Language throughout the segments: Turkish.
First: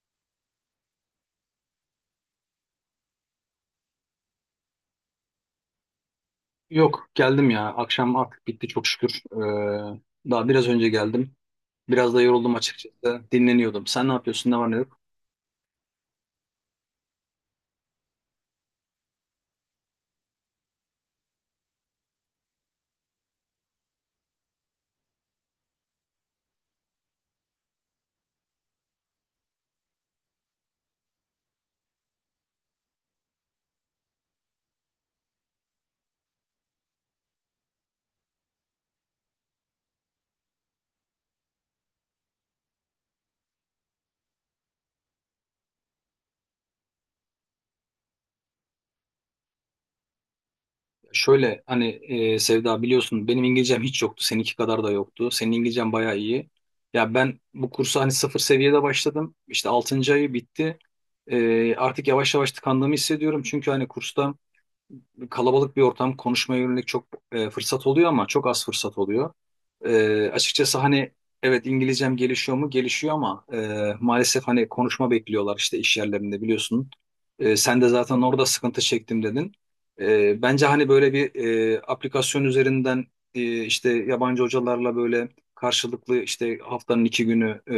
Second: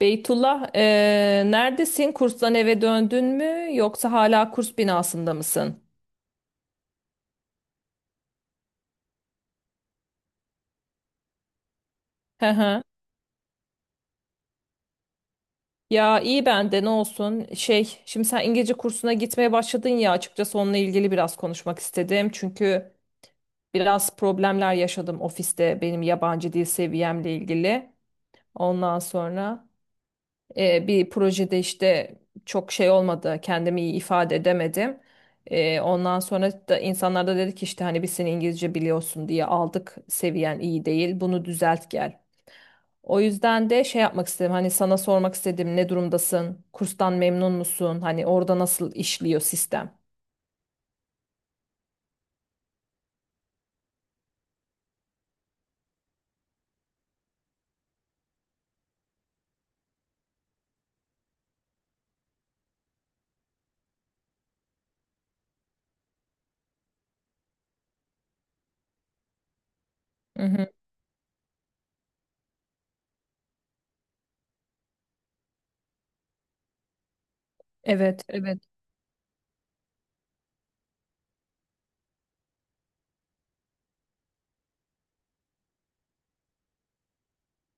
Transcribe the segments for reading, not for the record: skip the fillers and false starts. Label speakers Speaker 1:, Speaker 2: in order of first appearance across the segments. Speaker 1: Beytullah, neredesin? Kurstan eve döndün mü? Yoksa hala kurs binasında mısın?
Speaker 2: Yok geldim ya. Akşam artık bitti çok şükür. Daha biraz önce geldim. Biraz da
Speaker 1: Hı
Speaker 2: yoruldum
Speaker 1: hı.
Speaker 2: açıkçası. Dinleniyordum. Sen ne yapıyorsun? Ne var ne yok?
Speaker 1: Ya iyi ben de ne olsun. Şimdi sen İngilizce kursuna gitmeye başladın ya. Açıkçası onunla ilgili biraz konuşmak istedim. Çünkü biraz problemler yaşadım ofiste benim yabancı dil seviyemle ilgili. Ondan sonra. Bir projede işte çok şey olmadı, kendimi iyi ifade edemedim. Ondan sonra da insanlar da dedi ki işte hani biz seni İngilizce biliyorsun diye aldık, seviyen iyi değil, bunu düzelt gel. O yüzden de şey yapmak istedim hani sana sormak istedim ne durumdasın, kurstan memnun musun, hani orada nasıl işliyor sistem?
Speaker 2: Şöyle hani Sevda, biliyorsun benim İngilizcem hiç yoktu. Seninki kadar da yoktu. Senin İngilizcen bayağı iyi. Ya ben bu kursa hani sıfır seviyede başladım. İşte altıncı ayı bitti. Artık yavaş yavaş tıkandığımı hissediyorum. Çünkü hani kursta kalabalık bir ortam, konuşmaya yönelik çok fırsat oluyor ama çok az fırsat oluyor.
Speaker 1: Hı hı.
Speaker 2: Açıkçası hani evet, İngilizcem gelişiyor mu? Gelişiyor ama maalesef hani konuşma bekliyorlar işte iş yerlerinde, biliyorsun. Sen de zaten
Speaker 1: Evet,
Speaker 2: orada
Speaker 1: evet.
Speaker 2: sıkıntı çektim dedin. Bence hani böyle bir aplikasyon üzerinden işte yabancı hocalarla böyle karşılıklı, işte haftanın 2 günü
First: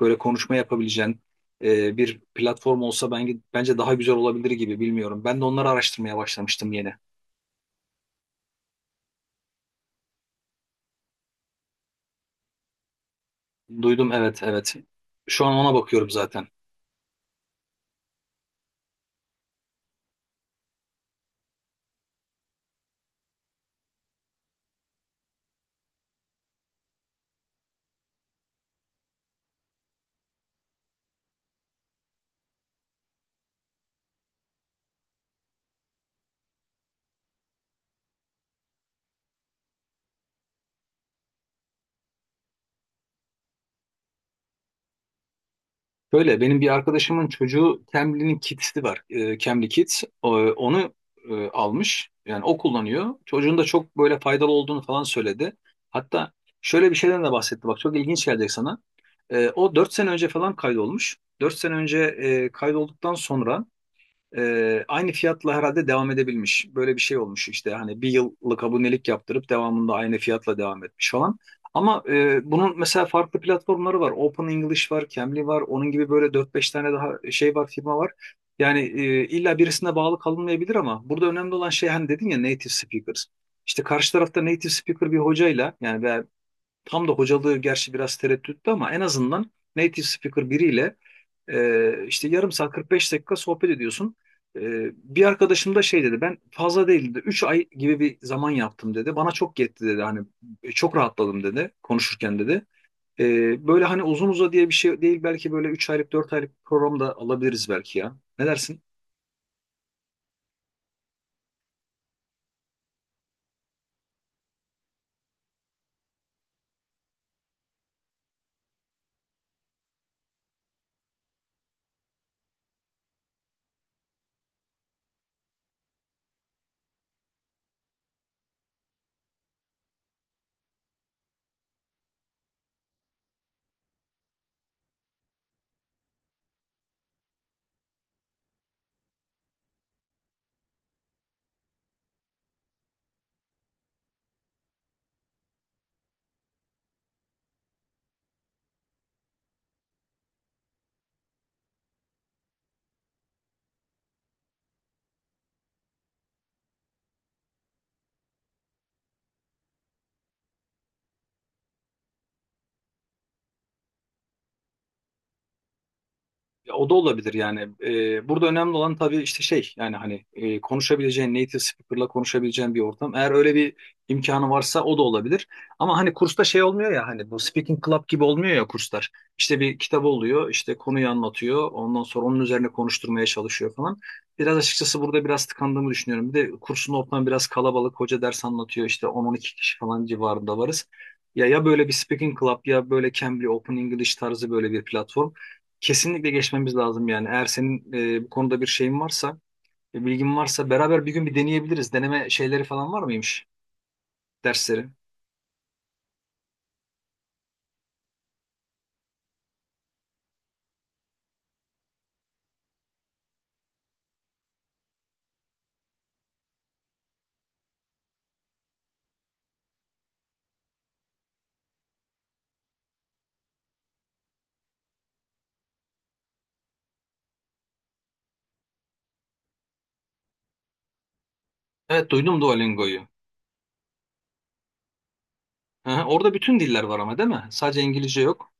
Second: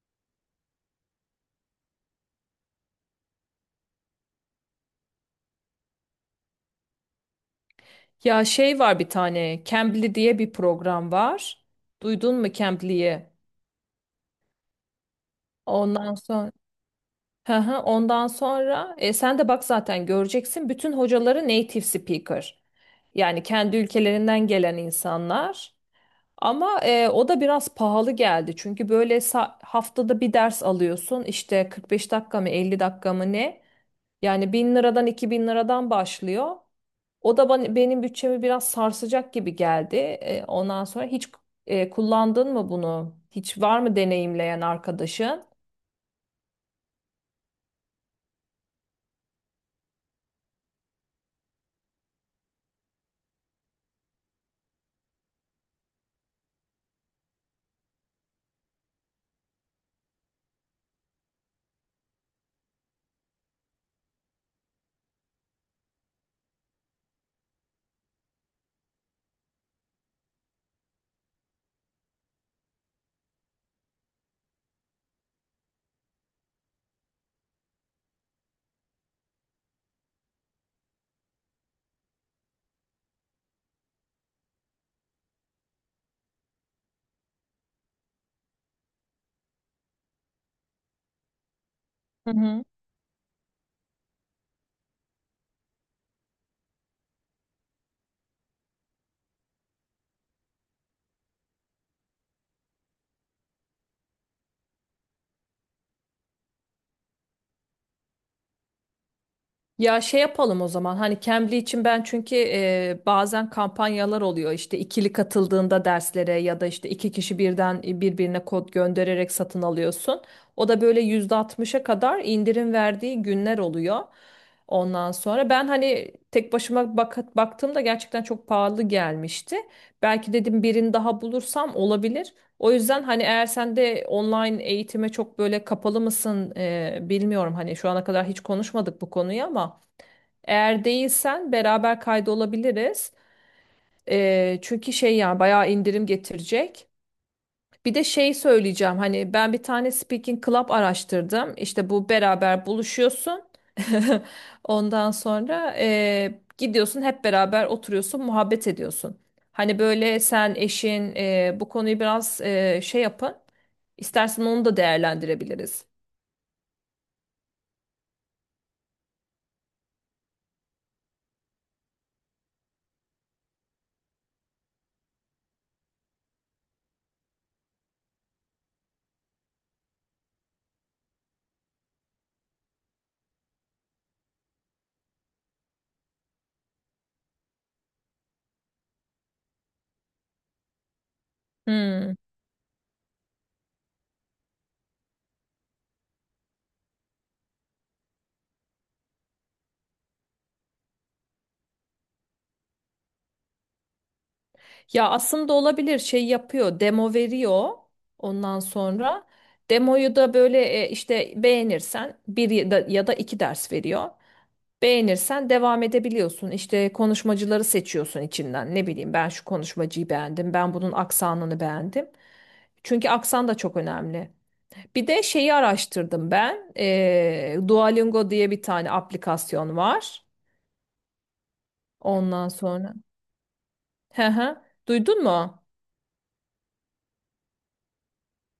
Speaker 2: böyle konuşma yapabileceğin bir platform olsa, ben, bence daha güzel olabilir gibi, bilmiyorum. Ben de onları araştırmaya başlamıştım yeni.
Speaker 1: Ya şey var bir tane, Cambly diye bir program var. Duydun mu Cambly'yi?
Speaker 2: Duydum, evet, evet. Şu an ona bakıyorum
Speaker 1: Ondan
Speaker 2: zaten.
Speaker 1: sonra, hı hı, ondan sonra sen de bak zaten göreceksin bütün hocaları native speaker. Yani kendi ülkelerinden gelen insanlar. Ama o da biraz pahalı geldi. Çünkü böyle haftada bir ders alıyorsun. İşte 45 dakika mı 50 dakika mı ne? Yani 1000 liradan 2000 liradan başlıyor. O da bana, benim bütçemi biraz sarsacak gibi geldi. Ondan sonra hiç kullandın mı bunu? Hiç var mı deneyimleyen arkadaşın?
Speaker 2: Böyle benim bir arkadaşımın çocuğu, Cambly'nin Kids'i var. Cambly Kids. Onu almış. Yani o kullanıyor. Çocuğun da çok böyle faydalı olduğunu falan söyledi. Hatta şöyle bir şeyden de bahsetti. Bak, çok ilginç gelecek sana. O 4 sene önce falan kaydolmuş. 4 sene önce kaydolduktan sonra aynı fiyatla herhalde devam edebilmiş. Böyle bir şey olmuş işte, hani bir yıllık abonelik yaptırıp devamında aynı fiyatla devam etmiş falan. Ama bunun mesela farklı platformları var. Open English var, Cambly var. Onun gibi böyle dört beş tane daha şey var, firma var. Yani illa birisine bağlı kalınmayabilir ama burada önemli olan şey, hani dedin ya, native speakers. İşte karşı tarafta native speaker bir hocayla yani tam da hocalığı gerçi biraz tereddütlü ama en azından native speaker biriyle işte
Speaker 1: Hı
Speaker 2: yarım
Speaker 1: hı.
Speaker 2: saat, 45 dakika sohbet ediyorsun. E, Bir arkadaşım da şey dedi, ben fazla değildi 3 ay gibi bir zaman yaptım dedi. Bana çok yetti dedi, hani çok rahatladım dedi konuşurken dedi. Böyle hani uzun uza diye bir şey değil, belki böyle 3 aylık, 4 aylık program da alabiliriz belki ya. Ne dersin?
Speaker 1: Ya şey yapalım o zaman hani Cambly için ben çünkü bazen kampanyalar oluyor işte ikili katıldığında derslere ya da işte iki kişi birden birbirine kod göndererek satın alıyorsun. O da böyle %60'a kadar indirim verdiği günler oluyor. Ondan sonra ben hani tek başıma bak baktığımda gerçekten çok pahalı gelmişti. Belki dedim birini daha bulursam olabilir. O yüzden hani eğer sen de online eğitime çok böyle kapalı mısın bilmiyorum. Hani şu ana kadar hiç konuşmadık bu konuyu ama eğer değilsen beraber kaydolabiliriz. Çünkü şey yani bayağı indirim getirecek. Bir de şey söyleyeceğim hani ben bir tane speaking club araştırdım. İşte bu beraber buluşuyorsun. Ondan sonra gidiyorsun hep beraber oturuyorsun muhabbet ediyorsun. Hani böyle sen eşin bu konuyu biraz şey yapın. İstersen onu da değerlendirebiliriz.
Speaker 2: Ya o da olabilir yani. Burada önemli olan tabii işte şey, yani hani konuşabileceğin, native speaker'la konuşabileceğin bir ortam. Eğer öyle bir imkanı varsa o da olabilir. Ama hani kursta şey olmuyor ya, hani bu speaking club gibi olmuyor ya kurslar. İşte bir kitap oluyor, işte konuyu anlatıyor, ondan sonra onun üzerine konuşturmaya çalışıyor falan. Biraz açıkçası burada biraz tıkandığımı düşünüyorum. Bir de kursun ortamı biraz kalabalık. Hoca ders anlatıyor, işte 10-12 kişi falan civarında varız. Ya ya böyle bir
Speaker 1: Hmm.
Speaker 2: speaking club, ya böyle Cambly, Open English tarzı böyle bir platform. Kesinlikle geçmemiz lazım yani. Eğer senin bu konuda bir şeyin varsa, bilgin varsa beraber bir gün bir deneyebiliriz. Deneme şeyleri falan var mıymış dersleri?
Speaker 1: Ya aslında olabilir şey yapıyor demo veriyor ondan sonra demoyu da böyle işte beğenirsen bir ya da iki ders veriyor. Beğenirsen devam edebiliyorsun işte konuşmacıları seçiyorsun içinden ne bileyim ben şu konuşmacıyı beğendim ben bunun aksanını beğendim. Çünkü aksan da çok önemli. Bir de şeyi araştırdım ben Duolingo diye bir tane aplikasyon var
Speaker 2: Evet, duydum
Speaker 1: ondan sonra.
Speaker 2: Duolingo'yu.
Speaker 1: Hı hı. Duydun mu?
Speaker 2: Aha, orada bütün diller var ama değil mi? Sadece İngilizce yok.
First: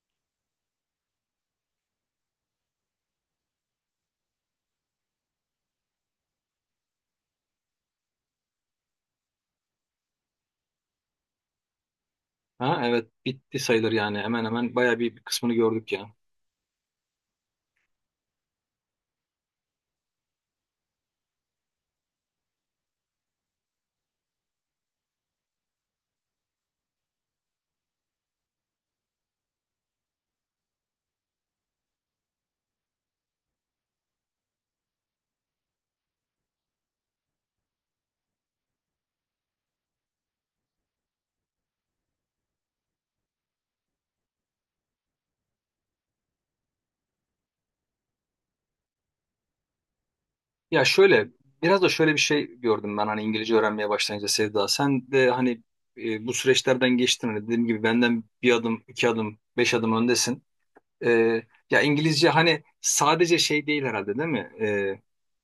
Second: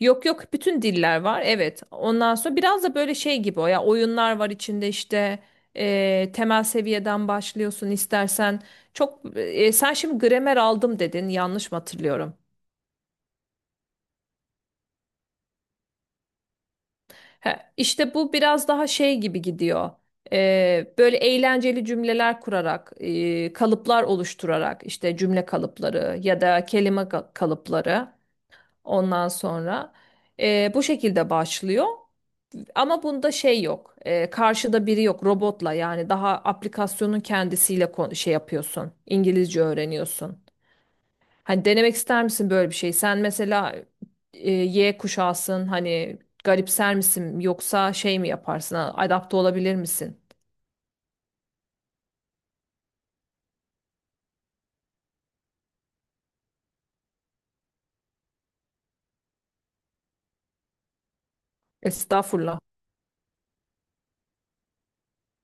Speaker 1: Yok yok bütün diller var evet ondan sonra biraz da böyle şey gibi o ya oyunlar var içinde işte temel seviyeden başlıyorsun istersen çok sen şimdi gramer aldım dedin yanlış mı hatırlıyorum?
Speaker 2: Ha, evet, bitti sayılır yani. Hemen hemen bayağı bir kısmını gördük ya.
Speaker 1: He, işte bu biraz daha şey gibi gidiyor. Böyle eğlenceli cümleler kurarak kalıplar oluşturarak işte cümle kalıpları ya da kalıpları ondan sonra bu şekilde başlıyor. Ama bunda şey yok. Karşıda biri yok robotla yani daha aplikasyonun kendisiyle şey yapıyorsun. İngilizce öğreniyorsun. Hani denemek ister misin böyle bir şey? Sen mesela Y kuşağısın hani garipser misin yoksa şey mi yaparsın? Ha, Adapte olabilir misin?
Speaker 2: Ya şöyle, biraz da şöyle bir şey gördüm ben hani İngilizce öğrenmeye başlayınca, Sevda. Sen de hani bu süreçlerden geçtin. Hani dediğim gibi benden bir adım, iki adım, beş adım öndesin. Ee, Ya İngilizce
Speaker 1: Estağfurullah.
Speaker 2: hani sadece şey değil herhalde, değil mi?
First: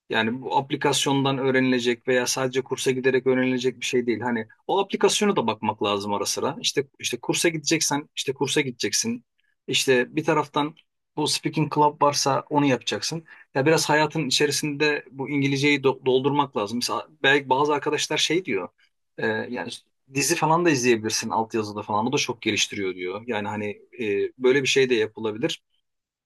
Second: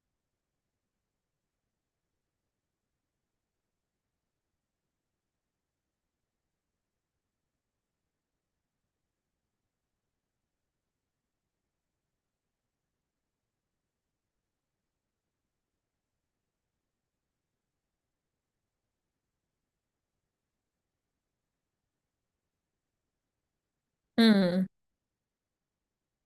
Speaker 2: Yani bu aplikasyondan öğrenilecek veya sadece kursa giderek öğrenilecek bir şey değil. Hani o aplikasyona da bakmak lazım ara sıra. İşte kursa gideceksen işte kursa gideceksin. İşte bir taraftan bu speaking club varsa onu yapacaksın. Ya biraz hayatın içerisinde bu İngilizceyi doldurmak lazım. Mesela belki bazı arkadaşlar şey diyor. Yani dizi falan da izleyebilirsin altyazıda falan. O da çok geliştiriyor diyor. Yani hani böyle
Speaker 1: Hmm.
Speaker 2: bir şey de yapılabilir.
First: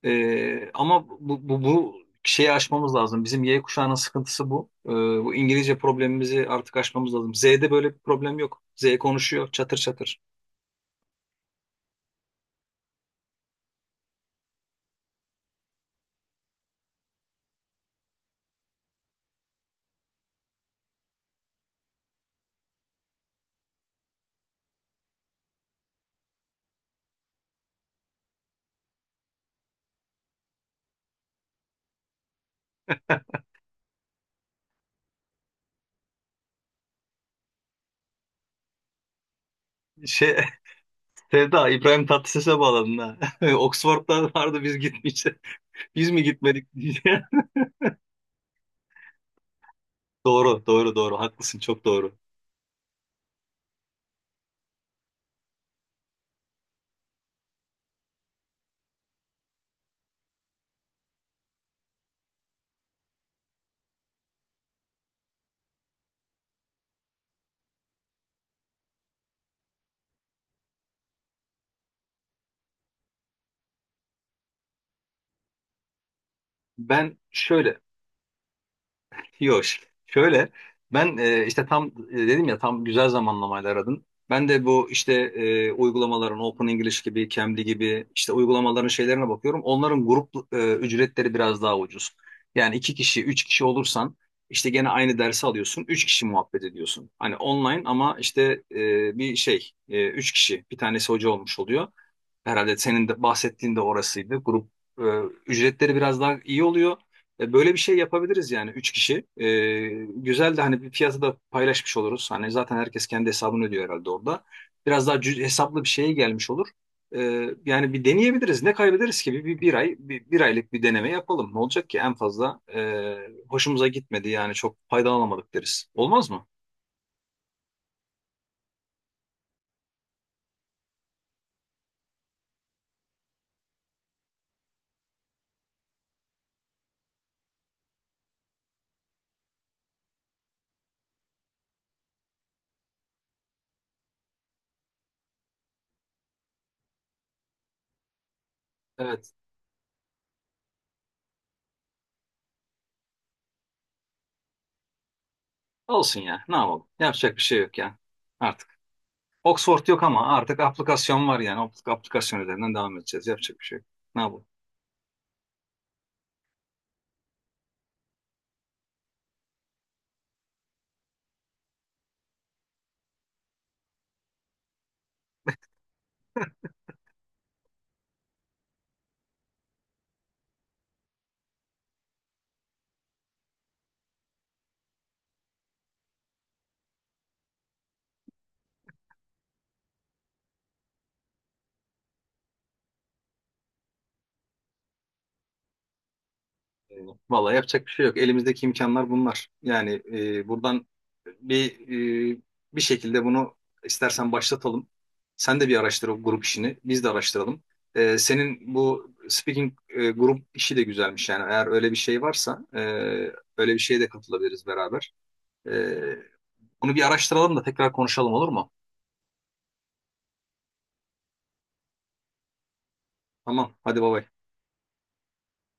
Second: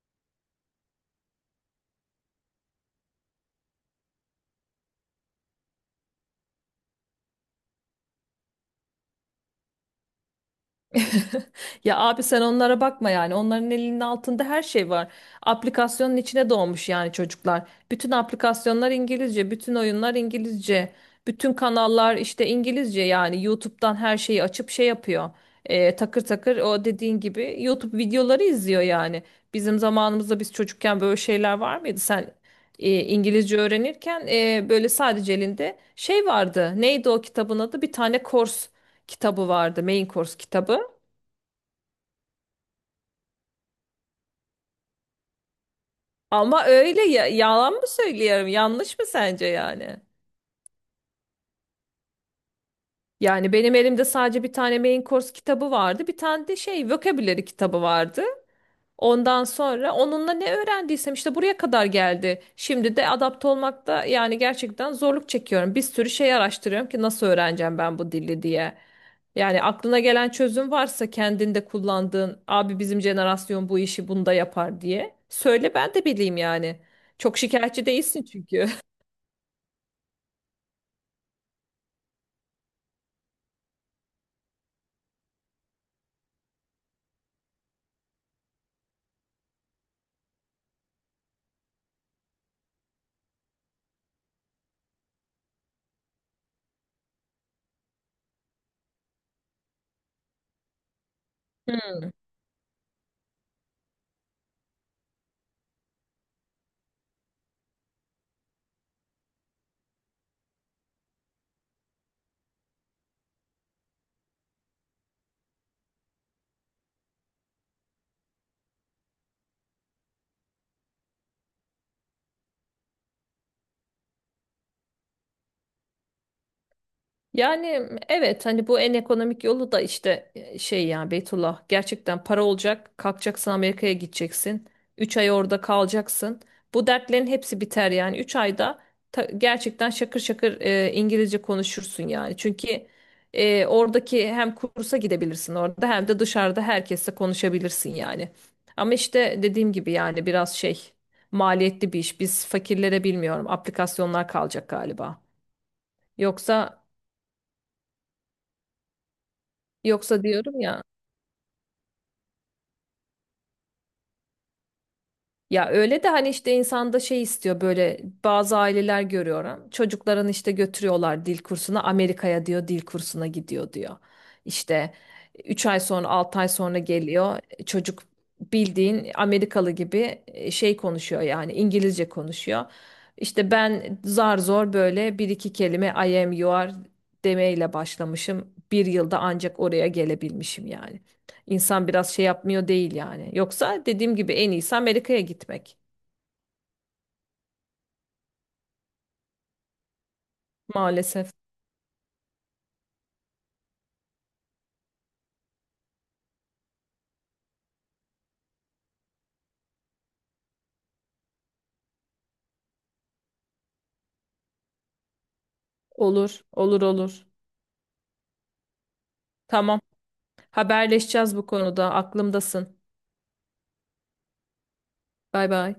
Speaker 2: Ama bu şeyi aşmamız lazım. Bizim Y kuşağının sıkıntısı bu. Bu İngilizce problemimizi artık aşmamız lazım. Z'de böyle bir problem yok. Z konuşuyor çatır çatır.
Speaker 1: Ya abi sen onlara bakma yani. Onların elinin altında her şey var. Aplikasyonun içine doğmuş yani çocuklar. Bütün aplikasyonlar İngilizce, bütün oyunlar İngilizce, bütün kanallar işte İngilizce yani YouTube'dan her şeyi açıp şey yapıyor. Takır takır o dediğin gibi YouTube videoları izliyor yani. Bizim zamanımızda biz çocukken böyle şeyler var mıydı? Sen İngilizce öğrenirken böyle sadece elinde şey vardı. Neydi o kitabın adı? Bir tane kors kitabı vardı. Main
Speaker 2: Şey,
Speaker 1: course kitabı.
Speaker 2: Sevda, İbrahim Tatlıses'e bağladın ha. Oxford'da vardı, biz gitmeyeceğiz. Biz mi
Speaker 1: Ama
Speaker 2: gitmedik diye.
Speaker 1: öyle ya, yalan mı söylüyorum? Yanlış mı sence yani?
Speaker 2: Doğru, doğru, doğru. Haklısın, çok doğru.
Speaker 1: Yani benim elimde sadece bir tane main course kitabı vardı. Bir tane de şey vocabulary kitabı vardı. Ondan sonra onunla ne öğrendiysem işte buraya kadar geldi. Şimdi de adapte olmakta yani gerçekten zorluk çekiyorum. Bir sürü şey araştırıyorum ki nasıl öğreneceğim ben bu dili diye. Yani aklına gelen çözüm varsa kendinde kullandığın abi bizim jenerasyon bu işi bunda yapar diye. Söyle ben de bileyim yani.
Speaker 2: Ben
Speaker 1: Çok
Speaker 2: şöyle,
Speaker 1: şikayetçi değilsin çünkü.
Speaker 2: yok. Şöyle ben işte tam dedim ya, tam güzel zamanlamayla aradın. Ben de bu işte uygulamaların, Open English gibi, Cambly gibi işte uygulamaların şeylerine bakıyorum. Onların grup ücretleri biraz daha ucuz. Yani iki kişi, üç kişi olursan işte gene aynı dersi alıyorsun. Üç kişi muhabbet ediyorsun. Hani online ama işte bir şey, üç kişi, bir tanesi hoca olmuş oluyor. Herhalde senin de bahsettiğin de orasıydı. Grup e, ücretleri biraz daha iyi oluyor. Böyle bir şey yapabiliriz yani, üç kişi. Güzel de hani bir fiyatı da paylaşmış oluruz. Hani zaten herkes kendi hesabını ödüyor herhalde orada. Biraz daha hesaplı bir şeye gelmiş olur. E, Yani bir deneyebiliriz. Ne kaybederiz ki? Bir ay, bir aylık bir deneme yapalım. Ne olacak ki? En fazla hoşumuza gitmedi, yani çok faydalanamadık deriz. Olmaz mı?
Speaker 1: Yani evet hani bu en ekonomik yolu da işte şey ya Beytullah gerçekten para olacak kalkacaksın Amerika'ya gideceksin 3 ay orada kalacaksın bu dertlerin hepsi biter yani 3 ayda gerçekten şakır şakır İngilizce konuşursun yani çünkü oradaki hem kursa gidebilirsin orada hem de dışarıda herkesle konuşabilirsin yani ama
Speaker 2: Evet.
Speaker 1: işte dediğim gibi yani biraz şey maliyetli bir iş biz fakirlere bilmiyorum aplikasyonlar kalacak galiba
Speaker 2: Olsun ya. Ne
Speaker 1: yoksa
Speaker 2: yapalım? Yapacak bir şey yok ya. Artık. Oxford yok
Speaker 1: Yoksa
Speaker 2: ama artık
Speaker 1: diyorum ya
Speaker 2: aplikasyon var yani. Aplikasyon üzerinden devam edeceğiz. Yapacak bir şey yok. Ne yapalım?
Speaker 1: Ya öyle de hani işte insanda şey istiyor böyle bazı aileler görüyorum. Çocuklarını işte götürüyorlar dil kursuna Amerika'ya diyor dil kursuna gidiyor diyor. İşte 3 ay sonra altı ay sonra geliyor çocuk bildiğin Amerikalı gibi şey konuşuyor yani İngilizce konuşuyor. İşte ben zar zor böyle bir iki kelime I am you are demeyle başlamışım. Bir yılda ancak oraya gelebilmişim yani. İnsan biraz şey yapmıyor değil yani. Yoksa dediğim gibi en iyisi Amerika'ya gitmek.
Speaker 2: Eyvallah. Vallahi yapacak bir şey yok. Elimizdeki imkanlar bunlar. Yani buradan
Speaker 1: Maalesef.
Speaker 2: bir e, bir şekilde bunu istersen başlatalım. Sen de bir araştır o grup işini. Biz de araştıralım. Senin bu speaking grup işi de güzelmiş yani. Eğer öyle bir şey varsa öyle bir şeye de katılabiliriz beraber. E,
Speaker 1: Olur, olur,
Speaker 2: Bunu bir
Speaker 1: olur.
Speaker 2: araştıralım da tekrar konuşalım, olur mu?
Speaker 1: Tamam. Haberleşeceğiz bu konuda. Aklımdasın.
Speaker 2: Tamam. Hadi baba.
Speaker 1: Bay bay.